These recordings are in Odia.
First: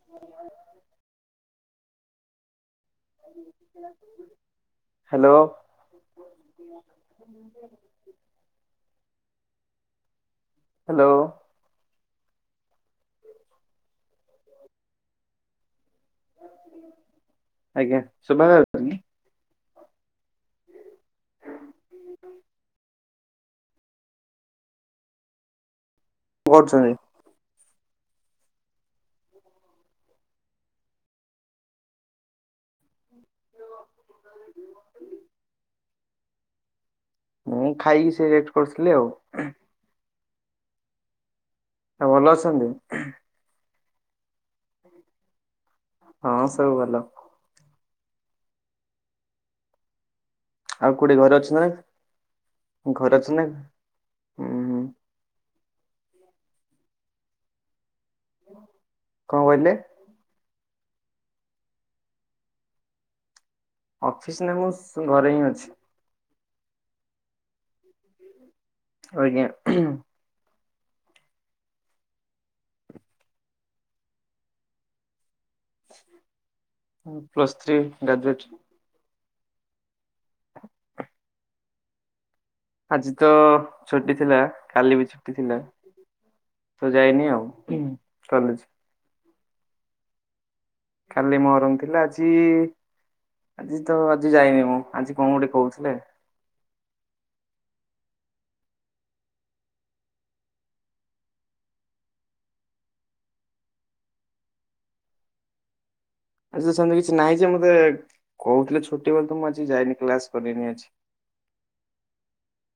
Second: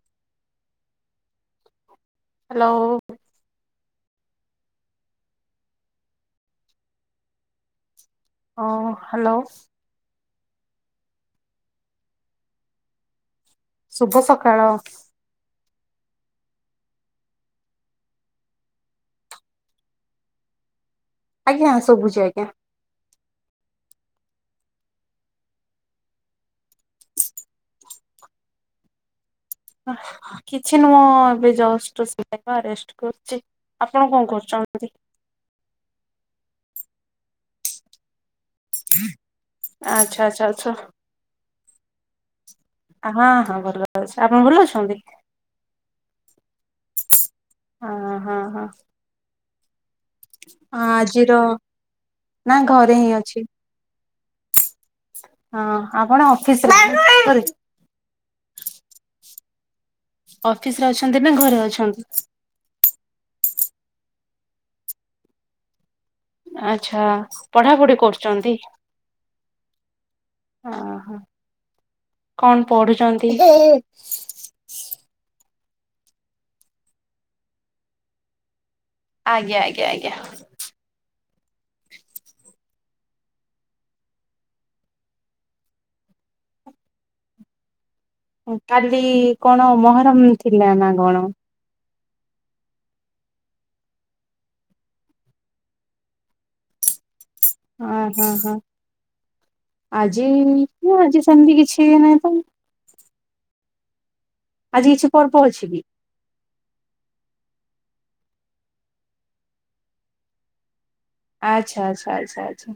[inaudible] ହ୍ୟାଲୋ। ହାଲୋ। ହଁ ହାଲୋ। ହାଲୋ। ଶୁଭ ସକାଳ। ଆଜ୍ଞା ଶୁଭା ଯାଉନି କି? ଆଜ୍ଞା ଶୁଭୁଛି ଆଜ୍ଞା। କଣ କରୁଛନ୍ତି। କିଛି ନୁହଁ ଏବେ ଜଷ୍ଟ ଶୋଇବା ରେଷ୍ଟ କରୁଛି ଆପଣ କଣ କରୁଛନ୍ତି? [inaudible] ମୁଁ ଖାଇକି ସେ ରେଟ କରିଥିଲି ଆଉ। ଆଛା। ହଁ ଭଲ ଅଛ। ହଁ ହଁ ଭଲ ଅଛି ଆପଣ ଭଲ ଅଛନ୍ତି? ହଁ ସବୁ ଭଲ। ହଁ ହଁ ହଁ। ଆଉ କୋଉଠି ଘରେ ଆଜିର ଅଛନ୍ତି ନା ଘରେ ହିଁ ଅଛି। ହୁଁ ହୁଁ ହଁ ଆପଣ ଅଫିସରେ କଣ କହିଲେ? ଅଫିସ ରେ ଅଛନ୍ତି ନା ଘରେ ଅଛନ୍ତି? ଅଫିସ ନେ ମୁଁ ଘରେ ହିଁ ଅଛି। ଆଛା ପଢାପଢି କରୁଛନ୍ତି। ଆଞା। ଓ ହୋ କଣ ପଢୁଛନ୍ତି? Plus three graduate. ଆଜ୍ଞା ଆଜ୍ଞା ଆଜ୍ଞା। ଆଜି ତ ଛୁଟି ଥିଲା କାଲି ବି ଛୁଟି ଥିଲା। ତ ଯାଇନି ଆଉ। କଲେଜ। କାଲି କଣ ମହରମ? ଥିଲା ନା କଣ? କାଲି ମହରମ୍ ଥିଲା ଆଜି ଆ ଆଜି ତ ଆଜି ଯାଇନି ମୁଁ ଆଜି କଣ ଗୋଟେ କହୁଥିଲେ? ଓ ହୋ ହୋ। ଆଜି ନା ଆଜି ସେମିତି କିଛି ନାହିଁ ତ। ଆଜି କିଛି ପର୍ ପହଛିିବି। ଆ ସେମିତି କିଛି ନାହିଁ ଯେ ମତେ କହୁଥିଲେ ଛୋଟି ବୋଲି ତ ମୁଁ ଆଜି ଯାଇନି କ୍ଲାସ କରନି। ଆଚ୍ଛା ଆଚ୍ଛା ଆଚ୍ଛା ଆଛା।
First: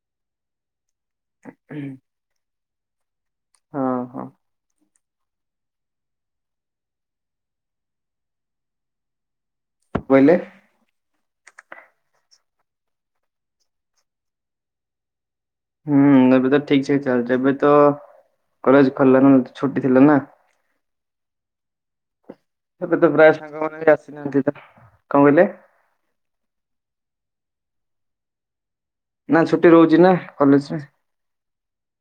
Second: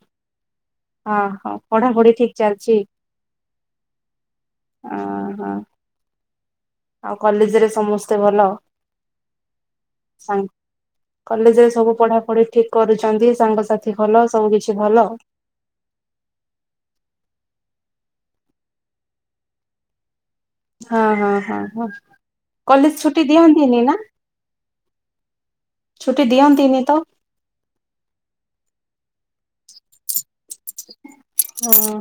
ହ ହଁ ପଢାପଢି ଠିକ ଚାଲିଛି? ହଁ ହଁ ଓ ହୋ। ଆଉ କଲେଜରେ ସମସ୍ତେ ଭଲ? କହିଲେ? ସାଙ୍ଗ କଲେଜରେ ସବୁ ପଢାପଢି ଠିକ କରୁଛନ୍ତି ସାଙ୍ଗସାଥି ଭଲ ସବୁ କିଛି ଭଲ? ହୁଁ ଏବେ ତ ଠିକ ଠିକ ଚାଲିଛି ଏବେ ତ କଲେଜ ଖଲିଲ ଛୁଟି ଥିଲା ନା। ହଁ ହଁ ହଁ ହଁ। କଲେଜ ଏବେ ତ ଛୁଟି ପ୍ରାୟ ସାଙ୍ଗମାନେ ଦିଅନ୍ତିନି ବି ନା ଆସିନାହାନ୍ତି ତ କଣ କହିଲେ? ଛୁଟି ଦିଅନ୍ତିନି ତ? ନା ଛୁଟି ରହୁଛି ନା। କଲେଜରେ ଓ ହୋ।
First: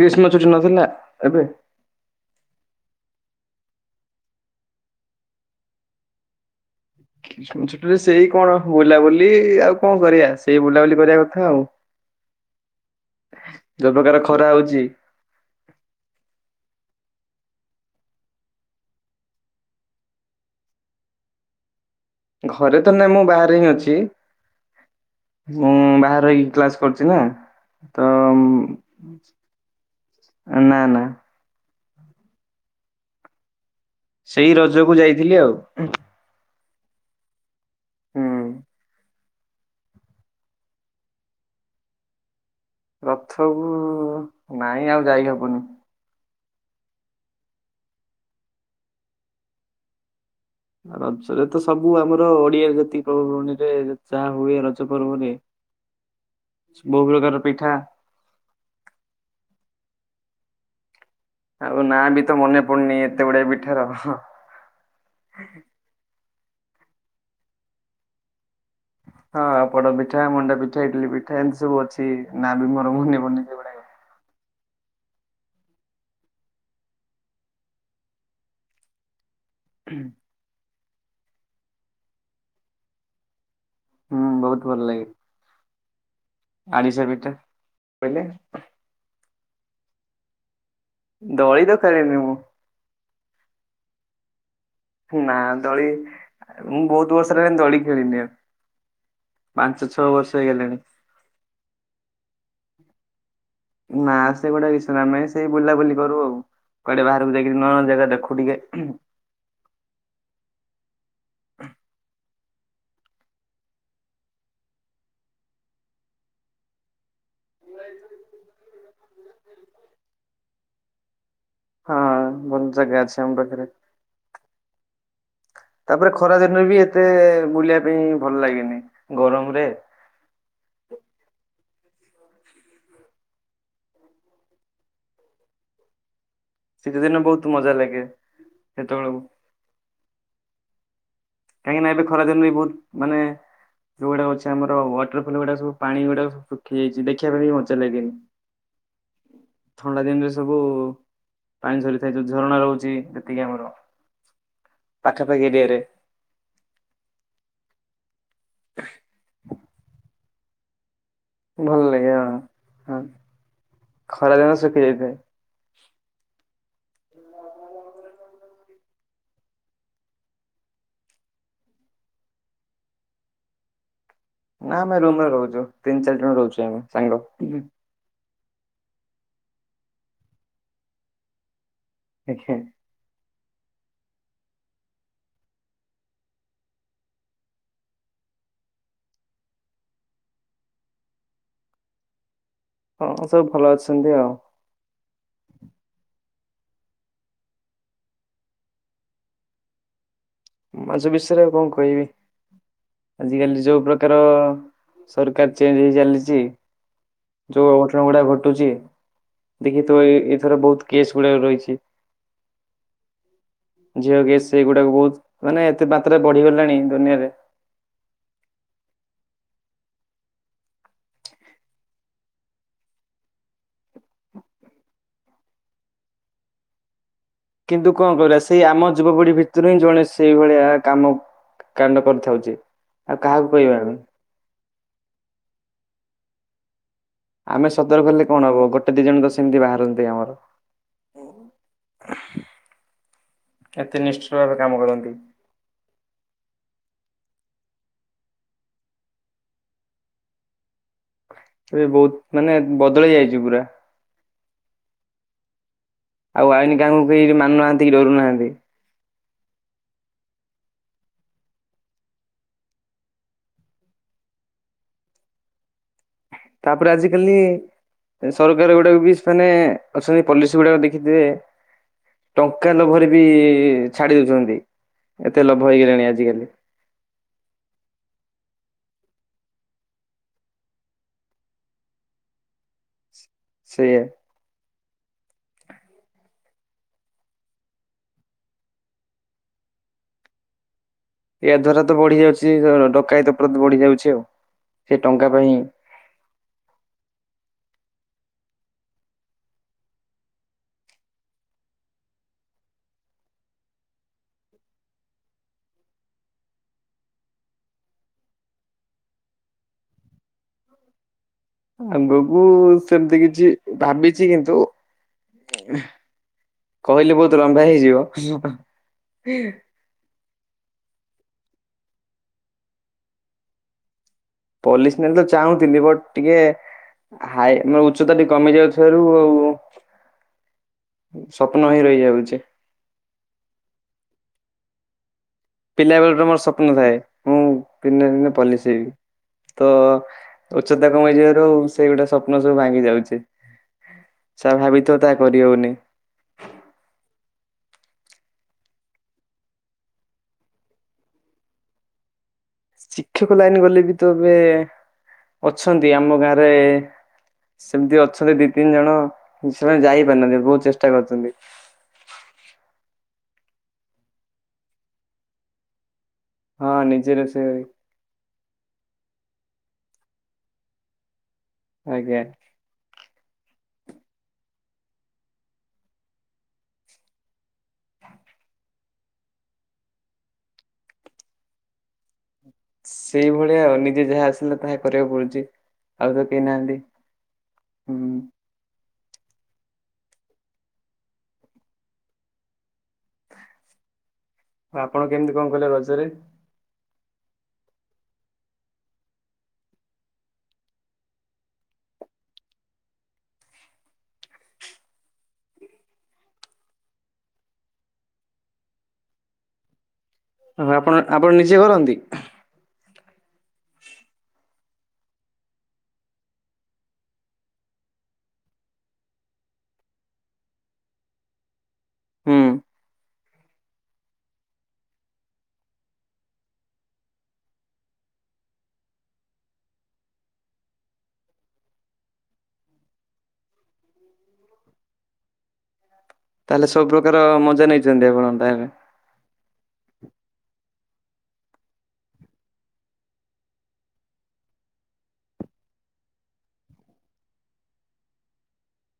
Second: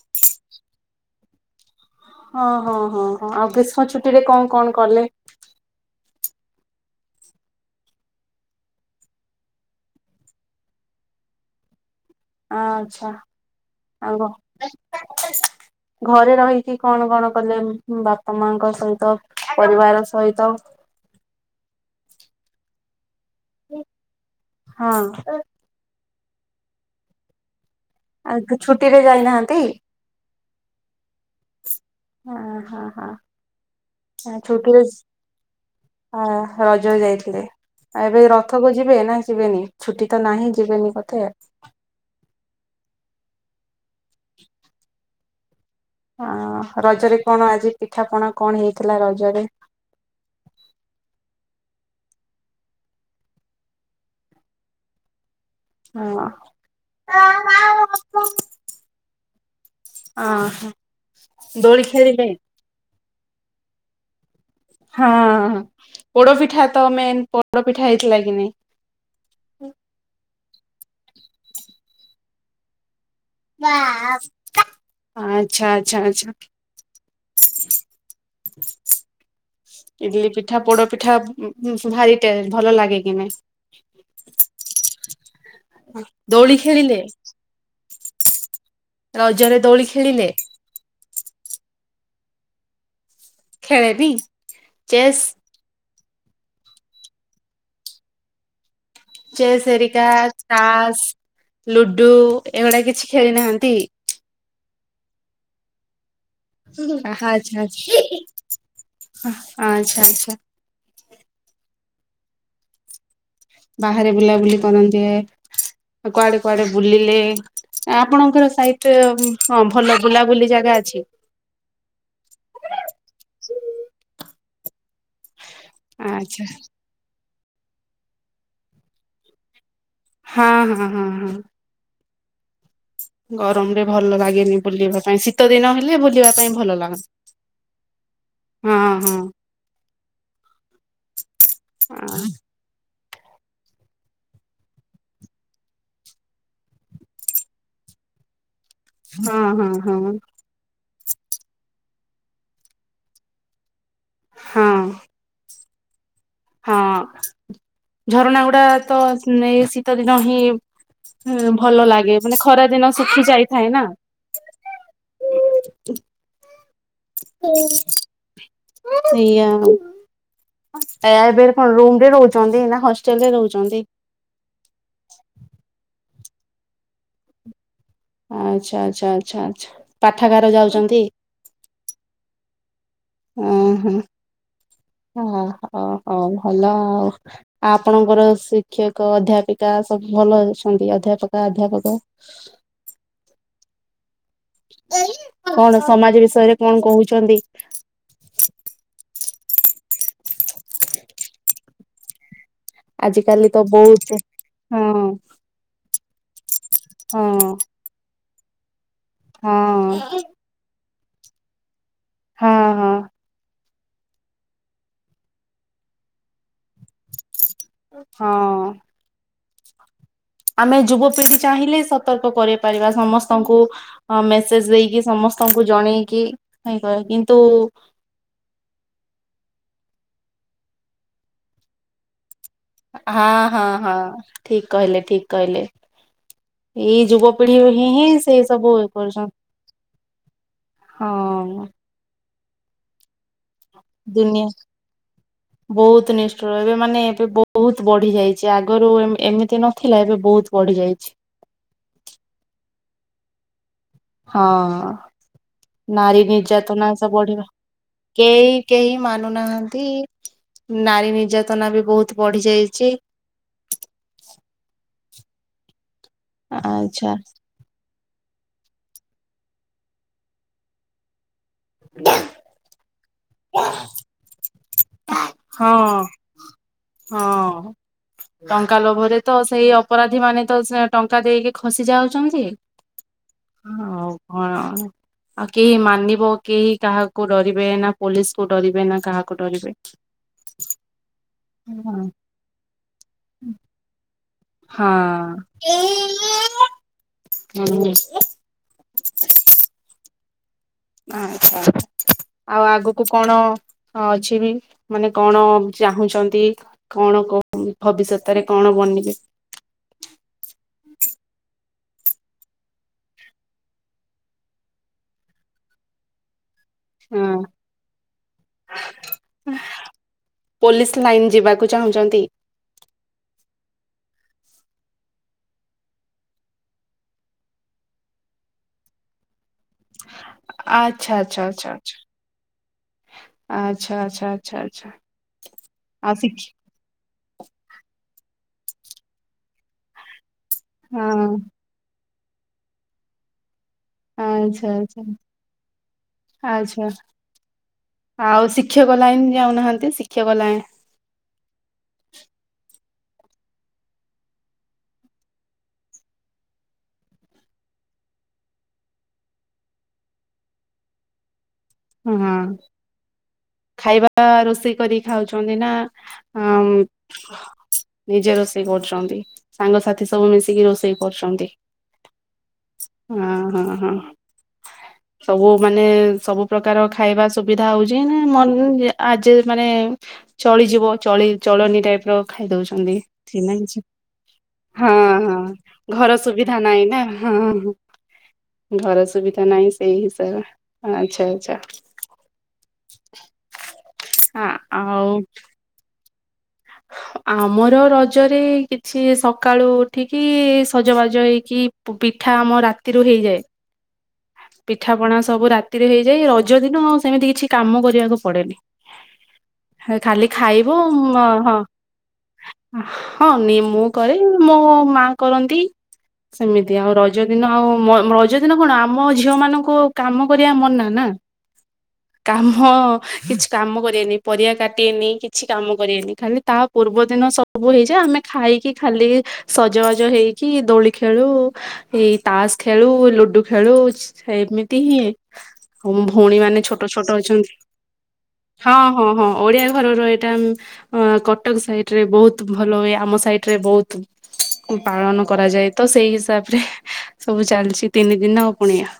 ଗ୍ରୀଷ୍ମ ଚଛୁଟି ନଥିଲା ଏବେ। ହଁ ହଁ ହଁ ହଁ ଆଉ ଗ୍ରୀଷ୍ମ ଛୁଟିରେ କଣ କଣ କଲେ? ଛୋଟରେ ସେଇ କଣ ବୁଲାବୁଲି ଆଉ କଣ କରିବା ସେଇ ବୁଲାବୁଲି କରିବା କଥା ଆଉ। ଆଚ୍ଛା। ଯୋଉ ଆ ପ୍ରକାର ଖରା ହଉଛି ଘରେ ରହିଛିି କଣ କଣ? କଲେ ବାପା ମାଙ୍କ ସହିତ ପରିବାର ସହିତ। ଘରେ ତ ନାଇଁ ମୁଁ ବାହାରେ ହିଁ ଅଛି ହଁ ମୁଁ ବା କି କ୍ଲାସ କରୁଛି ନା। ତ ଆଉ ଛୁଟି ରେ ଯାଇନାହାନ୍ତି? ନା ନା। ହଁ ହଁ ହଁ ସେଇ ଛୋଟି ତ ରଜକୁ ଯାଇଥିଲି ଆଉ। ଆ ରଜ ଯାଇଥିଲେ ଆଉ ଏବେ ହୁଁ ରଥକୁ ଯିବେ? ଯିବେନି ଛୁଟି ତ ନାହିଁ ଯିବେନି କୋଥେ? ରଥକୁୁ ନାଇଁ ଆଉ ଯାଇ ହବୁନି। ଆ ରଜରେ କଣ ଆଜି ପିଠାପଣା କଣ ହେଇଥିଲା ରଜରେ? ରଜରେ ତ ସବୁ ଆମର ଓଡିଆ ଜାତି ପର୍ବବାଣୀରେ ଯାହା ହୁଏ ରଜ ପର୍ବରେ। ହଁ। ବହୁ ହ ପ୍ରକାର ପିଠା ହୋ। ଆଉ ନା ବି ତ ମନେ ପଡୁନି ଏତେ ଗୁଡଆ ବିଠାର। ହଁ ପୋଡପିଠା ତ ମେନ୍ ପୋଡପିଠା ହେଇଥିଲା କି ନାଇଁ? ହଁ ଆଉ ପଡ ପିଠା ମଣ୍ଡା ପିଠା ଇଡଲି ପିଠା ଏମିତି ସବୁ ଅଛି ନା ବି ମୋର ମନିନି ଆଚ୍ଛା ଆଚଛା ଆଚଛା ହ [unintelligible] ଇଡଲି ପିଠା ପୋଡ ପିଠା ଭାରି ଟେ ଭଲ ଲାଗେ କି ନାଇ ହୁଁ ବହୁତ ଭଲ ଲାଗେ ଦୋଳି ଖେଳିଲେ ଆରିସା ପିଠା। କହିଲେ ରଜରେ ଦୋଳି ଖେଳିଲେ ଦଳି ଦକାରିନି ମୁଁ ଖେଳେନି ଚେସ୍ ନା ଦଳି ମୁଁ ବହୁତ ବର୍ଷ ହେଲା ଦୋଳି ଖେଳିିନି ଆଉ ଚେସ୍ ପାଞ୍ଚ ଏରିକା ଛଅ ବର୍ଷ ହେଇଗଲାଣି। ଚାସ୍ ଲୁଡୁ ଏଗୁଡା କିଛି ଖେଳି ନାହାନ୍ତି ମା ସେ ଗୁଟେ କିଶନାମେ ସେଇ ବୁଲାବୁଲି କରୁ ଆଉ କୁଆଡେ ବାହାରକୁ ଯାଇକି ଆଛାଛ ନୂଆ ନୂଆ ଜାଗା ଦେଖୁ ଟିକେ। ଆଚ୍ଛା ଆଚଛା [inaudible] ବାହାରେ ବୁଲାବୁଲି କରନ୍ତି କୁଆଡେ କୁଆଡେ ବୁଲିଲେ ଆପଣଙ୍କର ସହିତ ହଁ ଭଲ ବୁଲାବୁଲି ଜାଗା ଅଛି। [inaudible] ବନ୍ଦ ଜାଗା ଅଛି ଆମ ପାଖରେ। ତାପରେ ଆଚ୍ଛା। ଖରାଦିନରେ ବି ଏତେ ବୁଲିବା ପାଇଁ ଭଲ ଲାଗେନି ଗରମରେ ହଁ ହଁ ହଁ ହଁ ଗରମରେ ଭଲ ଲାଗେନି ବୁଲିବା ପାଇଁ ଶୀତ ଦିନ ହେଲେ ବୁଲିବା ପାଇଁ ଭଲ ଶୀତ ଲାଗ ଦିନ ବହୁତ ମଜା ଲାଗେ [inaudible] ହଁ ହଁ ସେତେବେଳକୁ କାହିଁକି ନା ଏବେ ହଁ। ଖରା ଦିନ ବି ବହୁତ ମାନେ ଯୋଉ ଗୁଡା ଅଛି ଆମର ୱାଟରଫଲ ଗୁଡା ସବୁ ପାଣି ଗୁଡାକ ସ ଶୁଖି ଯାଇଛି ଦେଖିବା ପାଇଁ ବି ମଜା ଲାଗେନି। ହଁ ହଁ ହଁ ଥଣ୍ଡା ଦିନରେ ସବୁ ପାଣି ଝରିଥାଏ ଯୋଉ ଝରଣା ରହୁଛି ଯେତିକି ଆମର ହଁ ପାଖାପାଖି ଏରିଆରେ ହଁ ଝରଣା ଗୁଡା ତ ଏ ଶୀତ ଦିନ ହିଁ ହୁଁ ଭଲ ଲାଗେ ମାନେ ଖରା ଦିନ ହଁ ଶିଖି ଯାଇଥାଏ ନା ଖରାଦିନ ଶୁଖି ଯାଇଥାଏ। ହ [unintelligible] [inaudible] ସେଇଆ ଆଉ ଏ ଏବେ କଣ ରୁମ ରେ ରହୁଛନ୍ତି ନା ହଷ୍ଟେଲରେ ରହୁଛନ୍ତି। ନା ଆମେ ରୁମରେ ରହୁଛୁ ତିନି ଚାରି ଜଣ ରହୁଛୁ ଆମେ ସାଙ୍ଗ ଆଚ୍ଛା ଆଚ୍ଛା ଆଚ୍ଛା ଆଚଛା ପାଠାଗାର ଯାଉଛନ୍ତି। ଦେଖ ହଁ ହଁ ହ ହ ହଉ ଭଲ ଆଉ ଆପଣଙ୍କର ଶିକ୍ଷକ ଅଧ୍ୟାପିକା ସବୁ ଭଲ ଅଛନ୍ତି ଆଉ ଅଧ୍ୟାପକ ଅଧ୍ୟାପକ ହଁ ସବୁ ଭଲ ଅଛନ୍ତି ଆଉ ୟରେ କଣ କହୁଛନ୍ତି ମଝ ବିଷୟରେ ଆଉ କଣ କହିବି ଆଜି ଆଜିକାଲି କାଲି ତ ଯୋଉ ବହୁତ ପ୍ରକାର ହଁ ସରକାର ଚେଞ୍ଜ ହେଇ ଚାଲିଛି ହଁ ଯୋଉ ଅଘଟଣା ଗୁଡା ଘଟ ଟୁଛି ଦେଖି ତୁ ହଁ ଏଥର ବହୁତ କେସ୍ ଗୁଡା ରହିଛି ହଁ ହଁ ଝିଅ କି ସେଇଗୁଡାକ ବହୁତ ମାନେ ଏତେ ମାତ୍ରାରେ ବଢିଗଲାଣି ଆଉ। ହଁ। ଆମେ ଯୁବପିଢି ଚାହିଁଲେ ସତର୍କ କର ପାରିବା ସମସ୍ତଙ୍କୁ ମେସେଜ ଦେଇକି ସମସ୍ତ ସମସ୍ତଙ୍କୁ ଜଣେଇକି କିନ୍ତୁ କଣ କହ ସେଇ ଆମ ଯୁବପିଢି ଭିତରୁ ହିଁ ଜଣେ ସେଇଭଳିଆ କାମ କାଣ୍ଡ କରିଥାଉଛି। ଆଉ ହଁ କାହାକୁ ହଁ କହିବା ହଁ ଆମେ ଠିକ କହିଲେ ଠିକ କହିଲେ। ଏଇ ଯୁବପିଢି ଆମେ ହିଁ ସତର୍କ ହିଁ ହେଲେ ସେ କଣ ହବ ସବୁ ଇ ଗୋଟେ ଦି ଜଣ ତ ସେମିତି ବାହାରନ୍ତି ଆମର କରୁଛନ୍ତି। ହଁ। ଏତେ ନିଷ୍ଠୁର ଦୁନିଆ ଭାବେ କାମ କରନ୍ତି। ବହୁତ ନିଷ୍ଠୁର ଏବେ ମାନେ ଏବେ ବହୁତ ବଢି ଯାଇଛି ଆଗରୁ ଏମିତି ନଥିଲା ଏବେ ବହୁତ ବଢି ଯାଇଛି। ଏବେ ବହୁତ ମାନେ ବଦଳି ଯାଇଛି ପୁରା ହଁ। ନାରୀ ଆଉ ଆଇନ ନିର୍ଯାତନା କାହାକୁ ସ କେହି ବଢିବା ମାନୁନାହାନ୍ତି କି ଡରୁନାହାନ୍ତି। କେହି କେହି ମାନୁନାହାନ୍ତି। ନାରୀ ନିର୍ଯାତନା ବି ବହୁତ ବଢି ଯାଇଛି। ତାପରେ ଆଚ୍ଛା। ଆଜିିକାଲି ସରକାର ଗୁଡାକ ବି ସୋନେ ଅଛନ୍ତି ପଲିସି ଗୁଡାକ ଦେଖିଦେବେ। ଟଙ୍କା ଲୋଭରେ ବି ଛାଡି ଦଉଛନ୍ତି। ଏତେ ଲୋଭ ହଁ ହେଇଗଲାଣି ଆଜିକାଲି। ହଁ। ଟଙ୍କା ଲୋଭରେ ତ ସେଇ ଅପରାଧୀ ମାନେ ତ ଟଙ୍କା ଦେଇକି ଖସି ଯାଉଛନ୍ତି। ସେଇଆ ହଉ କଣ। ଆଉ କେହି ମାନିବ କେହି କାହାକୁ ଡରିବେ ନା ପୋଲିସକୁ ଡରିବେ ନା କାହାକୁ ଡରିବେ? [inaudible] ଏୟା ଦ୍ୱାରା ତ ହଁ। ବଢି ଯାଉଛି ଡକାୟତ [unintelligible] ବଢି ଯାଉଛି ଆଉ ସେ ଟଙ୍କା ପାଇଁ ହଁ। ହୁଁ। ଆଛା। ଆଉ ଆଗକୁ କଣ ଅଛି ବି ମାନେ କଣ ଚାହୁଁଛନ୍ତି କଣ? ଭବିଷ୍ୟତରେ କଣ ବନିବେ? ଆଗକୁ ସେମିତି କିଛି ଭାବିଛି କିନ୍ତୁ? କହିଲେ ବହୁତ ହଁ ଲମ୍ବା ହେଇଯିବ। ପୋଲିସ ଲାଇନ୍ ଯିବାକୁ ଚାହୁଁଛନ୍ତି? ପୋଲିସ ଲାଇନ୍ ତ ଚାହୁଁଥିଲି ବଟ ଟିକେ ହାଇଟ ମ ଉଚ୍ଚତାଟି କମି ଯାଉଥିବାରୁ ଆଉ ଆଚ୍ଛା ଆଚ୍ଛା ଆଚ୍ଛା ସ୍ୱପ୍ନ ହେଇ ରହିଯାଉଛି। ଆଚ୍ଛା ଆଚ୍ଛା ଆଚ୍ଛା ଆଛା। ପିଲାବେଳରେ ମୋର ସ୍ୱପ୍ନ ଥାଏ। ମୁଁ ଦିନେ ଦିନେ ପଲିସ ହେବି ତ ଉଚ୍ଚତା ହଁ କମେଇଯିବାରୁ ସେଇ ଗୋଟେ ସ୍ୱପ୍ନ ସବୁ ଭାଙ୍ଗି ଯାଉଛି। ଯାହା ଆଚ୍ଛା ଭାବିଥିବ ଆଛା ତାହା କରିହଉନି। ଆଚ୍ଛା। ଆଉ ଶିକ୍ଷକ ଲାଇନ ଯାଉନାହାନ୍ତି। ଶିକ୍ଷକ ଲାଇ [inaudible] ଶିକ୍ଷକ ଲାଇନ ଗଲେ ବି ତ ଏବେ ଅଛନ୍ତି ଆମ ଗାଁରେ ସେମିତି ଅଛନ୍ତି ଦି ତିନି ଜଣ ସେମାନେ ଯାଇ ପାରୁନାହାନ୍ତି ବହୁତ ଚେଷ୍ଟା କରୁଛନ୍ତି। ହ ହଁ ଖାଇବା ରୋଷେଇ କରି ଖାଉଛନ୍ତି ନା ହଁ ନିଜର ସେ ନିଜେ ରୋଷେଇ କରୁଛନ୍ତି? ସାଙ୍ଗସାଥି ସବୁ ମିଶିକି ରୋଷେଇ କରୁଛନ୍ତି। ଆଜ୍ଞା। ହଁ ହଁ ହଁ ସବୁ ମାନେ ସବୁ ପି ପ୍ରକାର ଖାଇବା ସୁବିଧା ହଉଛି ନା ମ ମାନେ ଚଳିଯିବ ଚଳି ତଳନୀ ଟାଇପ ର ଖାଇଦଉଛନ୍ତି। ସେଇଭଳିଆ ଆଉ ନିଜେ ଯାହା ଆସିଲା ତାହା ହଁ କରିବାକୁ ପଡୁଛି ହଁ ଆଉ ଘର ତ କେହି ସୁବିଧା ନାହାନ୍ତି। ନାହିଁ ନା ହଁ ହୁଁ ଘର ସୁ ସୁବିଧା ନାହିଁ ସେଇ ହିସାବରେ ଆଚଛା ଆଚଛା। ଆପଣ କେମିତି କଣ କଲେ ରଜରେ? ହଁ। ଆମର ରଜରେ କିଛି ସକାଳୁ ଉଠିକି ସଜବାଜ ହେଇକି ପିଠା ଆମ ରାତିରୁ ହେଇଯାଏ। ପିଠାପଣା ସବୁ ରାତିରେ ହେଇଯାଏ। ରଜ ଦିନ ଆଉ ସେମିତି କିଛି କାମ କରିବାକୁ ପଡେନି। ଖାଲି ଖାଇବୁ ଆପଣ ଆପଣ ନିଜେ ହଁ କରନ୍ତି? ହଁ ନି ମୁଁ କରେ ମୋ ମା କରନ୍ତି ସେମିତି ଆଉ ରଜ ଦିନ ଆଉ ରଜ ଦିନ କଣ ଆମ ଝିଅ ମାନଙ୍କୁ କାମ କରିବା ମନା ନା ହୁଁ। କାମ କିଛି କାମ କରିବେନି ପରିବା କାଟିଏେନି କିଛି କାମ କରିବେନି ଖାଲି ତା ପୂର୍ବ ଦିନ ସବୁ ହେଇଯାଏ ଆମେ ଖାଇକି ଖାଲି ସଜବାଜ ହେଇକି ଦୋଳି ଖେଳୁ ଏଇ ତାସ ଖେଳୁ ଲୁଡୁ ଖେଳୁ ଏମିତି ହିଁ ଆଉ ଭଉଣୀ ମାନେ ତାହେଲେ ସବୁ ଛୋଟ ଛୋଟ ପ୍ରକାର ଅଛନ୍ତି ମଜା ନେଇଛନ୍ତି ଆପଣ ତାହେଲେ ହଁ ହଁ ହଁ ଓଡିଆ ଘରର ଏଇଟା କଟକ ସାଇଡ ରେ ବହୁତ ଭଲ ହୁଏ ଆମ ସାଇଟ ରେ ବହୁତ ପାଳନ କରାଯାଏ ତ ସେଇ ହିସାବ ରେ ସବୁ ଚାଲିଛି ତିନି ଦିନ ଆଉ ପୁଣିଆ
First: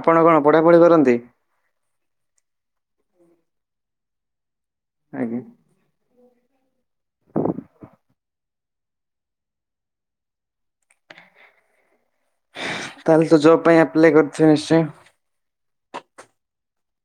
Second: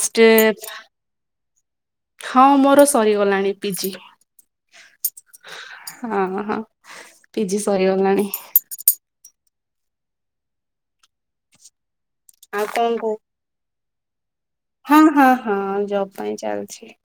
ଆପଣ କଣ ପଢାପଢି କରନ୍ତି? ହଁ ମୋ ସରିଗଲାଣି ପିଜି ଆଜ୍ଞା ହଁ ହଁ ପିଜି ସରିଗଲାଣି ଆଉ କଣ କହୁ ତାହେଲେ ତ ଜବ୍ ପାଇଁ ଆପ୍ଲ କରି ହଁ ହଁ ହଁ ଜବ ପାଇଁ ଚାଲଛି